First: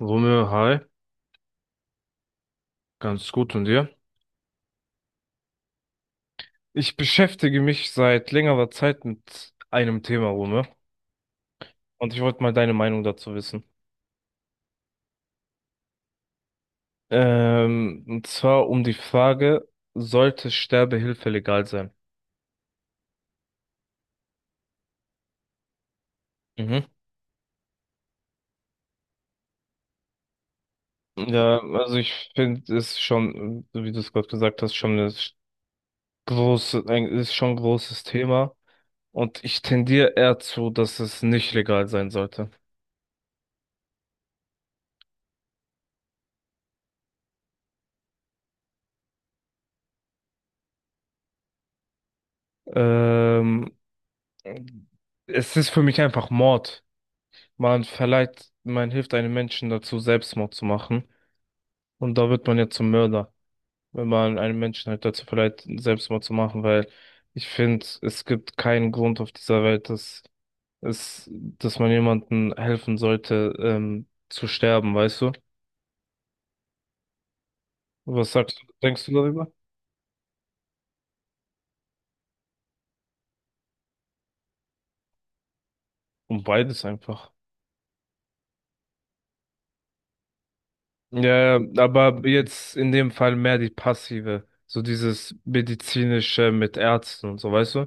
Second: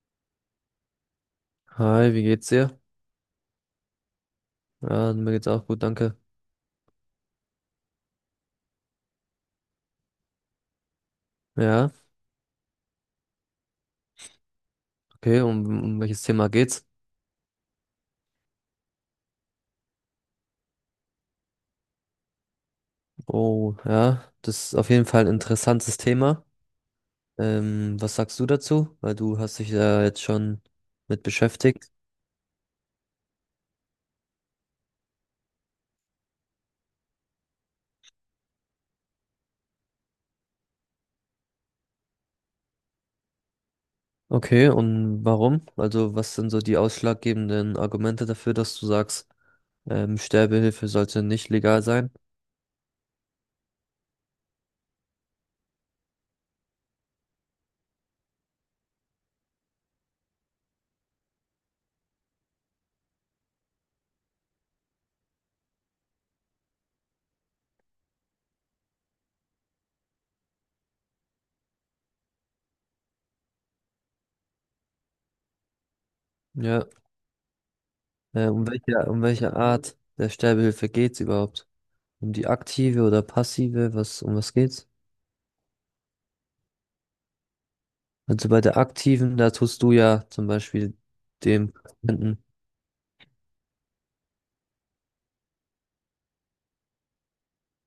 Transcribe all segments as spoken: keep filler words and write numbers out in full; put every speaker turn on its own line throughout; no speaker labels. Romeo, hi,
Hi, wie geht's dir?
ganz gut und dir?
Ja, mir geht's auch gut, danke.
Ich beschäftige mich seit längerer Zeit mit einem Thema, Romeo,
Ja,
und ich wollte mal deine Meinung dazu wissen.
okay, um, um welches Thema geht's?
Ähm, und zwar um die Frage, sollte Sterbehilfe legal sein?
Oh, ja, das ist auf jeden Fall ein interessantes Thema.
Mhm.
Ähm, was sagst du dazu? Weil du hast dich da jetzt schon mit
Ja,
beschäftigt.
also ich finde es schon, so wie du es gerade gesagt hast, schon eine große, ein, ist schon ein großes Thema. Und ich tendiere eher zu, dass es nicht legal sein sollte.
Okay, und warum? Also, was sind so die ausschlaggebenden Argumente dafür, dass du sagst, ähm, Sterbehilfe sollte nicht legal sein?
Ähm, Es ist für mich einfach Mord. Man verleiht, man hilft einem Menschen dazu, Selbstmord zu machen. Und da wird man ja zum Mörder, wenn man einem Menschen halt dazu verleiht, Selbstmord zu machen, weil ich finde, es gibt keinen Grund auf dieser Welt, dass es, dass man jemandem helfen sollte, ähm, zu sterben, weißt du?
Ja,
Was
äh,
sagst du,
um
denkst
welche,
du
um
darüber?
welche Art der Sterbehilfe geht's überhaupt? Um die aktive oder passive? Was, um was geht's?
Um beides einfach.
Also bei der aktiven, da tust du ja zum Beispiel
Ja,
dem
ja, aber
Patienten,
jetzt in dem Fall mehr die passive, so dieses medizinische mit Ärzten und so, weißt du?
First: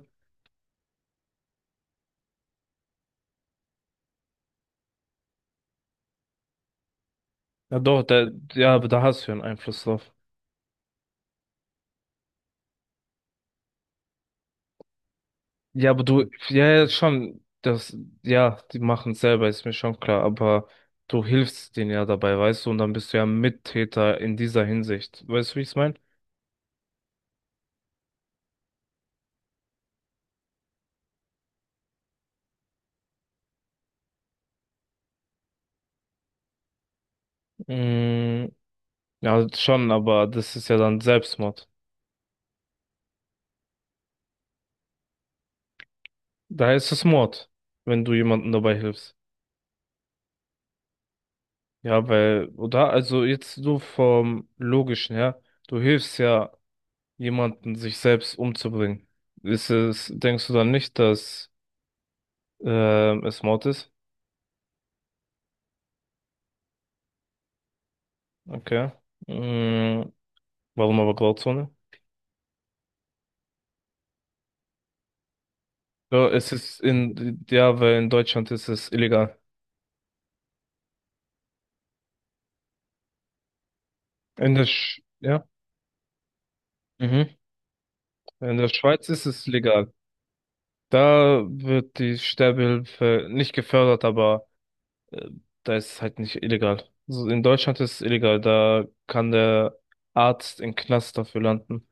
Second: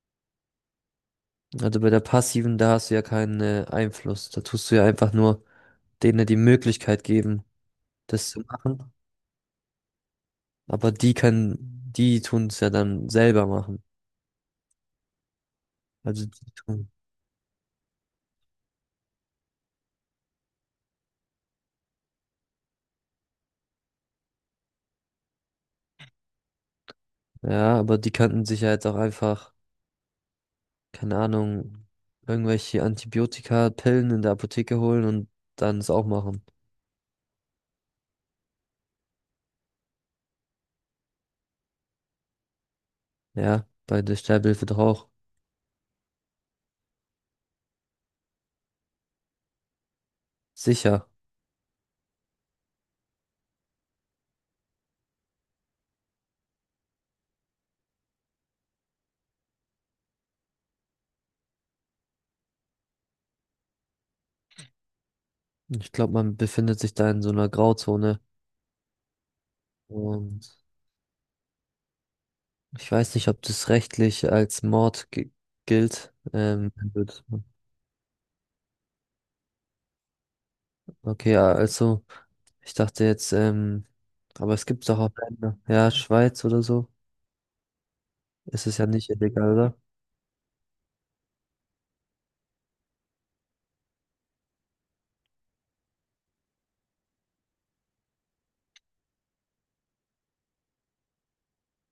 also bei der passiven, da hast du ja keinen äh, Einfluss. Da tust du ja einfach nur denen die Möglichkeit geben,
Ja, doch, da,
das zu
ja, aber
machen.
da hast du ja einen Einfluss drauf.
Aber die können, die tun es ja dann selber machen.
Ja, aber
Also
du,
die
ja, ja,
tun,
schon, das, ja, die machen es selber, ist mir schon klar, aber du hilfst denen ja dabei, weißt du, und dann bist du ja Mittäter in dieser Hinsicht. Weißt du, wie ich es meine?
ja, aber die könnten sich ja jetzt auch einfach, keine Ahnung, irgendwelche Antibiotika, Pillen in der Apotheke holen und dann es auch machen.
Mm, ja, schon, aber das ist ja dann Selbstmord.
Ja, bei der Sterbehilfe doch auch.
Da ist es Mord, wenn du jemandem dabei hilfst.
Sicher.
Ja, weil, oder? Also jetzt so vom Logischen her, du hilfst ja jemanden, sich selbst umzubringen. Ist es, denkst du dann nicht, dass ähm, es Mord ist?
Ich glaube, man befindet sich da in so einer Grauzone.
Okay. Mm,
Und
warum aber Grauzone?
ich weiß nicht, ob das rechtlich als Mord gi- gilt.
Ja, es
Ähm,
ist
wird-
in, ja, weil in Deutschland ist es illegal.
okay, ja, also ich dachte jetzt, ähm, aber
In der,
es gibt doch
Sch
auch
ja,
Länder, ja, Schweiz oder so,
mhm. In
ist
der
es ja
Schweiz
nicht
ist es
illegal, oder?
legal. Da wird die Sterbehilfe nicht gefördert, aber äh, da ist es halt nicht illegal. Also in Deutschland ist es illegal, da kann der Arzt im Knast dafür landen.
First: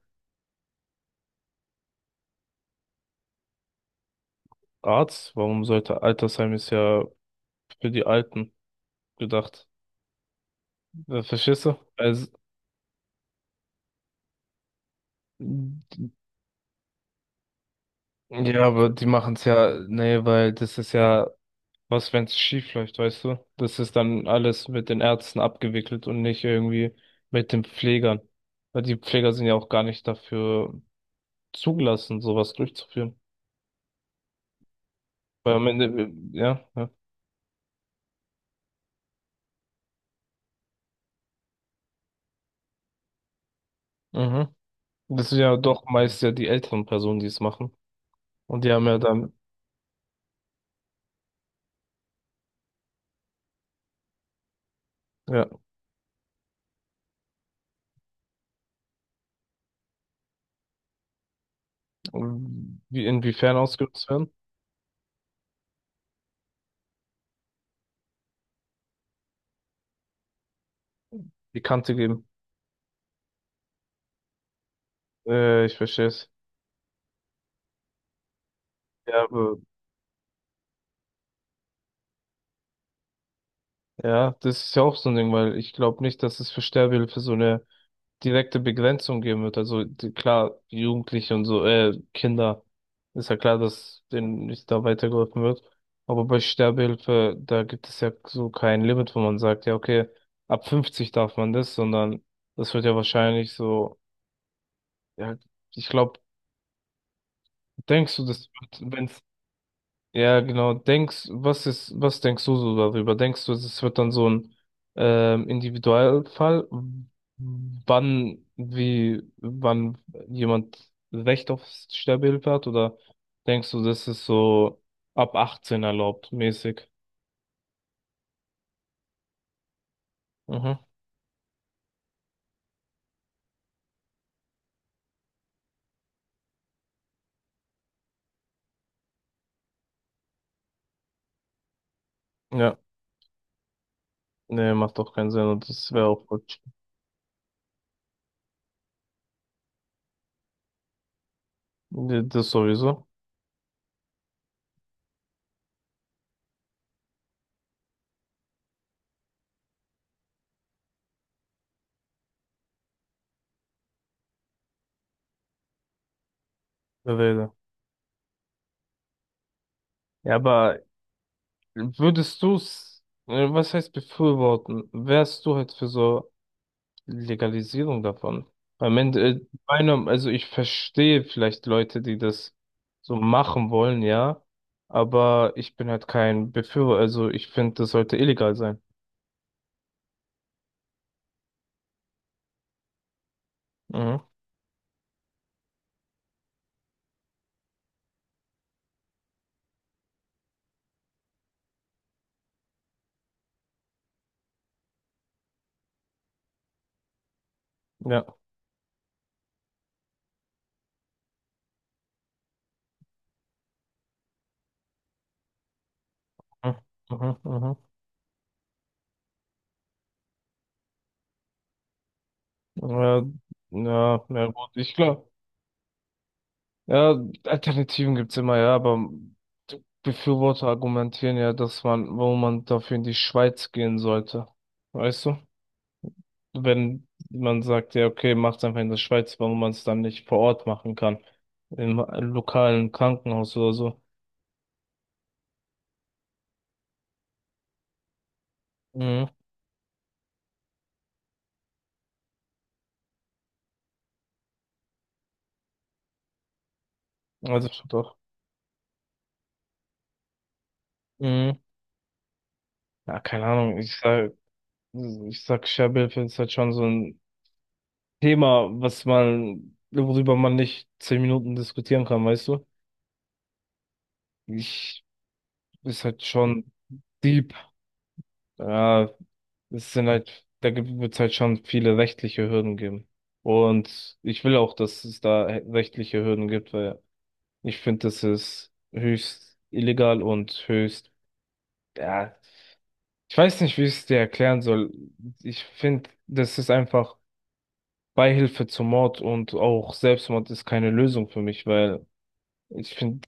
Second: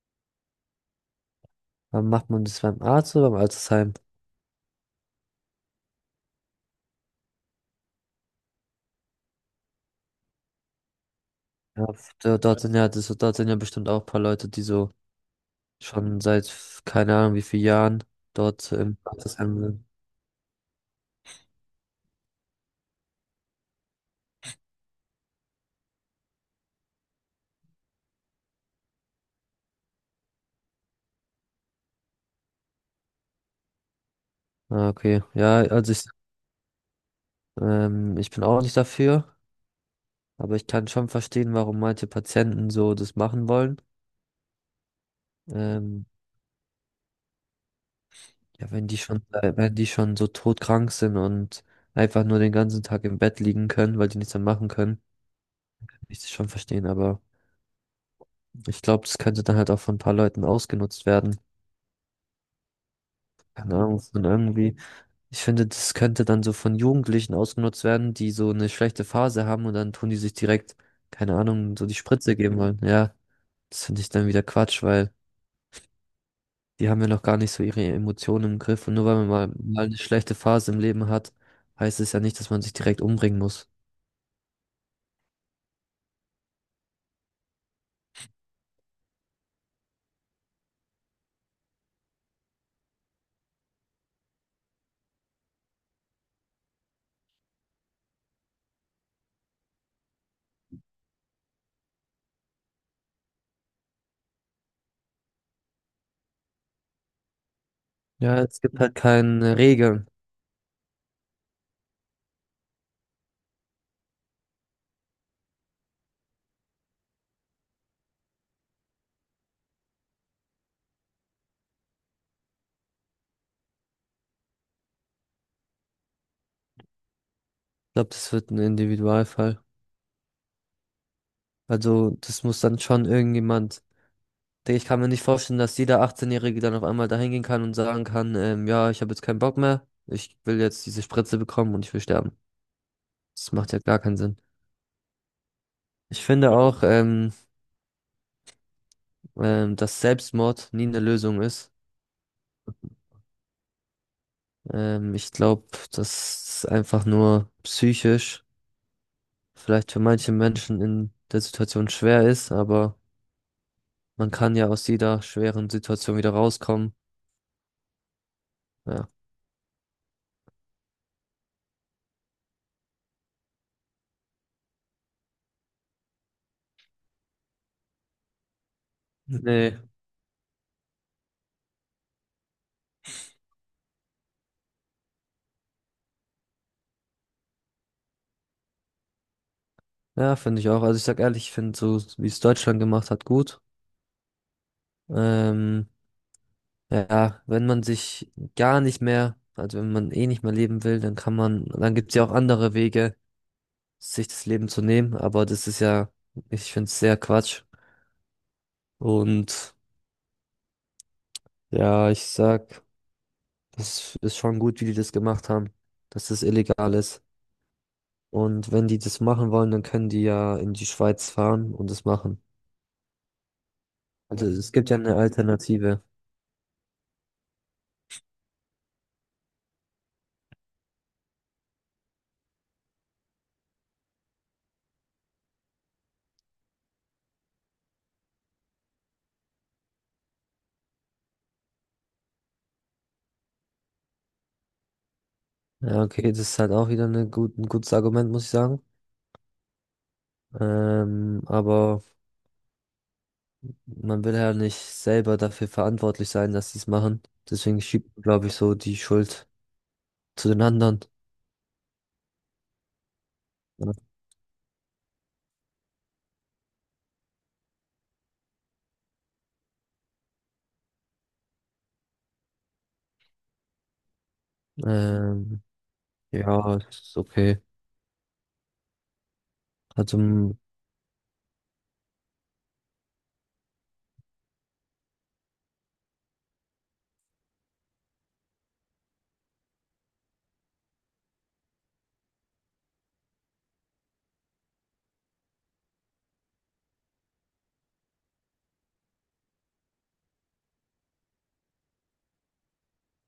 Aber macht man das beim Arzt oder beim Altersheim?
Arzt? Warum sollte Altersheim ist ja für die Alten gedacht. Äh, Verstehst du?
Ja,
Also,
da- dort sind ja, das, dort sind ja bestimmt auch ein paar Leute, die so schon seit f- keine Ahnung wie vielen Jahren
ja,
dort
aber
im
die machen es
Altersheim
ja,
sind.
nee, weil das ist ja was, wenn es schief läuft, weißt du? Das ist dann alles mit den Ärzten abgewickelt und nicht irgendwie mit den Pflegern. Weil die Pfleger sind ja auch gar nicht dafür zugelassen, sowas durchzuführen.
Ah, okay,
Weil
ja,
am Ende,
also ich,
äh, ja, ja.
ähm, ich bin auch nicht dafür. Aber ich kann schon verstehen, warum manche Patienten so das machen wollen.
Mhm. Das sind ja doch
Ähm,
meist ja die älteren Personen, die es machen. Und
ja,
die haben
wenn die
ja
schon,
dann,
äh, wenn die schon so todkrank sind und einfach nur den ganzen Tag im Bett liegen können, weil die nichts mehr machen können,
ja,
kann ich das schon verstehen. Aber ich glaube, das könnte dann halt auch von ein paar Leuten ausgenutzt werden.
wie inwiefern
Keine Ahnung,
ausgenutzt
und
werden?
irgendwie, ich finde, das könnte dann so von Jugendlichen ausgenutzt werden, die so eine schlechte Phase haben und dann tun die sich direkt, keine
Die
Ahnung, so die
Kante geben.
Spritze geben wollen. Ja, das finde ich dann wieder Quatsch, weil
Äh, ich verstehe es.
die haben ja noch gar nicht so ihre Emotionen im Griff. Und nur weil
Ja,
man mal,
aber,
mal eine schlechte Phase im Leben hat, heißt es ja nicht, dass man sich direkt umbringen muss.
ja, das ist ja auch so ein Ding, weil ich glaube nicht, dass es für Sterbehilfe so eine direkte Begrenzung geben wird. Also die, klar, Jugendliche und so, äh, Kinder, ist ja klar, dass denen nicht da weitergeholfen wird. Aber bei Sterbehilfe, da gibt es ja so kein Limit, wo man sagt, ja, okay, ab fünfzig darf man das, sondern das wird ja wahrscheinlich so, ja, ich glaube, denkst du,
Ja,
das
es gibt
wird,
halt
wenn
keine Regeln.
ja, genau. Denkst, was ist, was denkst du so darüber? Denkst du, es wird dann so ein ähm, Individualfall, wann, wie, wann jemand Recht auf Sterbehilfe hat? Oder denkst du, das ist so ab achtzehn erlaubt, mäßig?
Ich glaube, das wird ein Individualfall.
Mhm.
Also, das muss dann schon irgendjemand. Digga, ich kann mir nicht vorstellen, dass jeder achtzehn-Jährige dann auf einmal dahin gehen kann und sagen kann, ähm, ja, ich habe jetzt keinen Bock mehr, ich will jetzt diese Spritze bekommen und ich will sterben.
Ja,
Das macht ja gar keinen Sinn.
nee, macht doch keinen Sinn und das wäre
Ich
auch
finde
falsch.
auch, ähm, ähm, dass Selbstmord nie eine Lösung ist.
Nee, das sowieso.
Ähm, ich glaube, dass es einfach nur psychisch vielleicht für manche Menschen in der Situation schwer ist, aber man kann ja aus jeder schweren Situation wieder rauskommen.
Rede.
Ja.
Ja, aber würdest du's, äh, was heißt befürworten? Wärst du halt für so Legalisierung davon. Am Ende, äh,
Nee.
meiner, also ich verstehe vielleicht Leute, die das so machen wollen, ja, aber ich bin halt kein Befürworter, also ich finde, das sollte illegal sein.
Ja, finde ich auch. Also ich sag ehrlich, ich finde so, wie es Deutschland gemacht hat, gut.
Mhm.
Ähm, ja, wenn man sich gar nicht mehr, also wenn man eh nicht mehr leben will, dann kann man, dann gibt's ja auch andere Wege, sich das Leben zu nehmen, aber das ist ja, ich finde es sehr Quatsch.
Ja.
Und ja, ich sag. Das ist schon gut, wie die das gemacht haben, dass das
Mhm.
illegal ist.
Mhm. Mhm.
Und wenn die das machen wollen, dann können die ja in die Schweiz fahren und das machen.
Ja, ja, ja,
Also ja.
gut,
Es gibt
ich
ja eine
glaube,
Alternative.
ja, Alternativen gibt's immer, ja, aber Befürworter argumentieren ja, dass man, wo man dafür in die Schweiz gehen sollte. Weißt du? Wenn man sagt, ja, okay, macht's einfach in der Schweiz, warum man es dann nicht vor Ort machen kann. Im lokalen Krankenhaus oder so.
Ja, okay, das ist halt auch wieder eine gut, ein gutes Argument, muss ich sagen.
Mhm.
Ähm, aber man will ja nicht selber dafür verantwortlich sein, dass sie es machen.
Also
Deswegen
schon
schiebt
doch.
man, glaube ich, so die Schuld zu den anderen.
Mhm. Ja, keine Ahnung. Ich
Ja.
sag, ich sag, Sterbehilfe ist halt schon so ein Thema, was man, worüber man nicht zehn Minuten diskutieren kann, weißt du? Ich,
Ähm,
ist halt schon
ja, ist
deep.
okay.
Ja, es sind
Also,
halt,
m-
da wird es halt schon viele rechtliche Hürden geben. Und ich will auch, dass es da rechtliche Hürden gibt, weil ich finde, das ist höchst illegal und höchst, ja, ich weiß nicht, wie ich es dir erklären soll. Ich finde, das ist einfach Beihilfe zum Mord und auch Selbstmord ist keine Lösung für mich, weil ich finde,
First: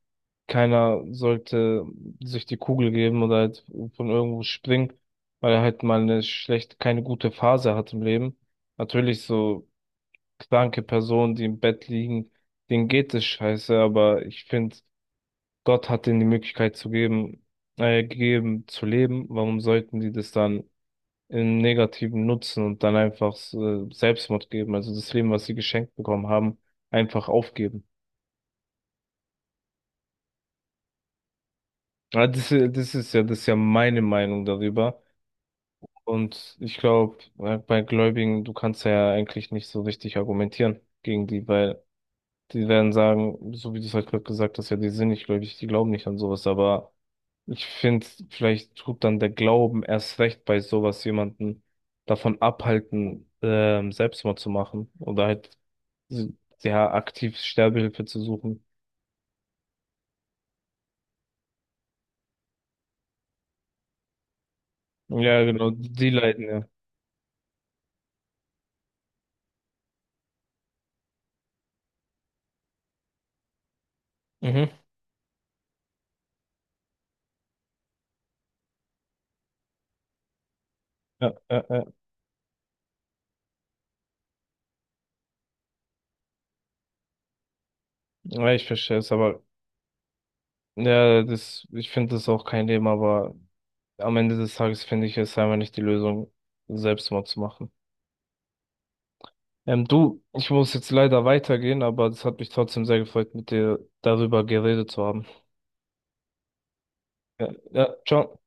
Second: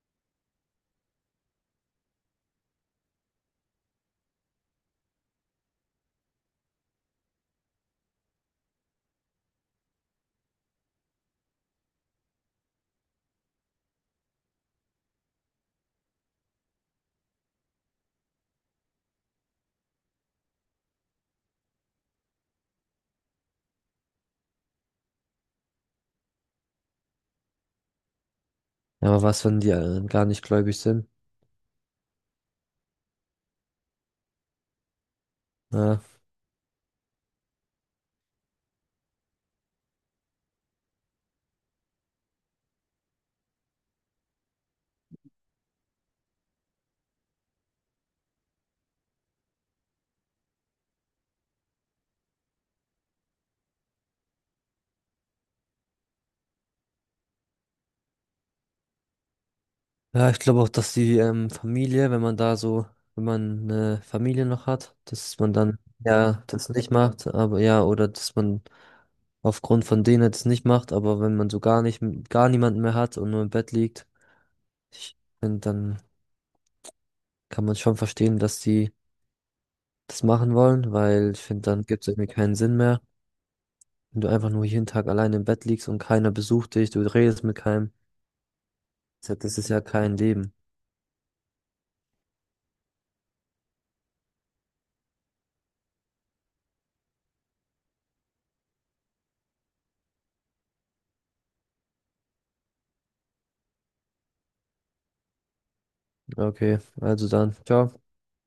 keiner sollte sich die Kugel geben oder halt von irgendwo springen, weil er halt mal eine schlecht, keine gute Phase hat im Leben. Natürlich so kranke Personen, die im Bett liegen, denen geht es scheiße, aber ich finde, Gott hat ihnen die Möglichkeit zu geben, äh, gegeben zu leben. Warum sollten die das dann im Negativen nutzen und dann einfach äh, Selbstmord geben? Also das Leben, was sie geschenkt bekommen haben, einfach aufgeben.
ja, aber was, wenn die äh, gar nicht gläubig sind?
Ja, das, i- das ist ja, das ist ja meine Meinung darüber.
Ja,
Und ich glaube, bei Gläubigen, du kannst ja eigentlich nicht so richtig argumentieren gegen die, weil die werden sagen, so wie du es halt gerade gesagt hast, ja, die sind nicht gläubig, die glauben nicht an sowas, aber ich finde, vielleicht tut dann der Glauben erst recht bei sowas jemanden davon abhalten, ähm, Selbstmord zu machen oder halt s- ja aktiv Sterbehilfe zu suchen.
ja, ich glaube auch, dass die ähm, Familie, wenn man da so, wenn man eine Familie noch hat, dass
Ja,
man
genau,
dann
die
ja
leiden ja.
das nicht macht, aber ja, oder dass man aufgrund von denen das nicht macht, aber wenn man so gar nicht, gar niemanden mehr hat und nur im Bett liegt,
Mhm.
ich finde, dann kann man schon verstehen, dass die das machen wollen, weil
Ja,
ich finde,
ja,
dann
ja.
gibt es irgendwie keinen Sinn mehr, wenn du einfach nur jeden Tag alleine im Bett liegst und keiner besucht dich, du redest mit keinem.
Ja, ich verstehe es, aber
Das ist ja kein Leben.
ja, das, ich finde das auch kein Thema, aber am Ende des Tages finde ich es einfach nicht die Lösung, Selbstmord zu machen. Ähm, du, ich muss jetzt leider weitergehen, aber es hat mich trotzdem sehr gefreut, mit dir darüber geredet zu haben.
Okay, also
Ja,
dann, ciao.
ja, ciao.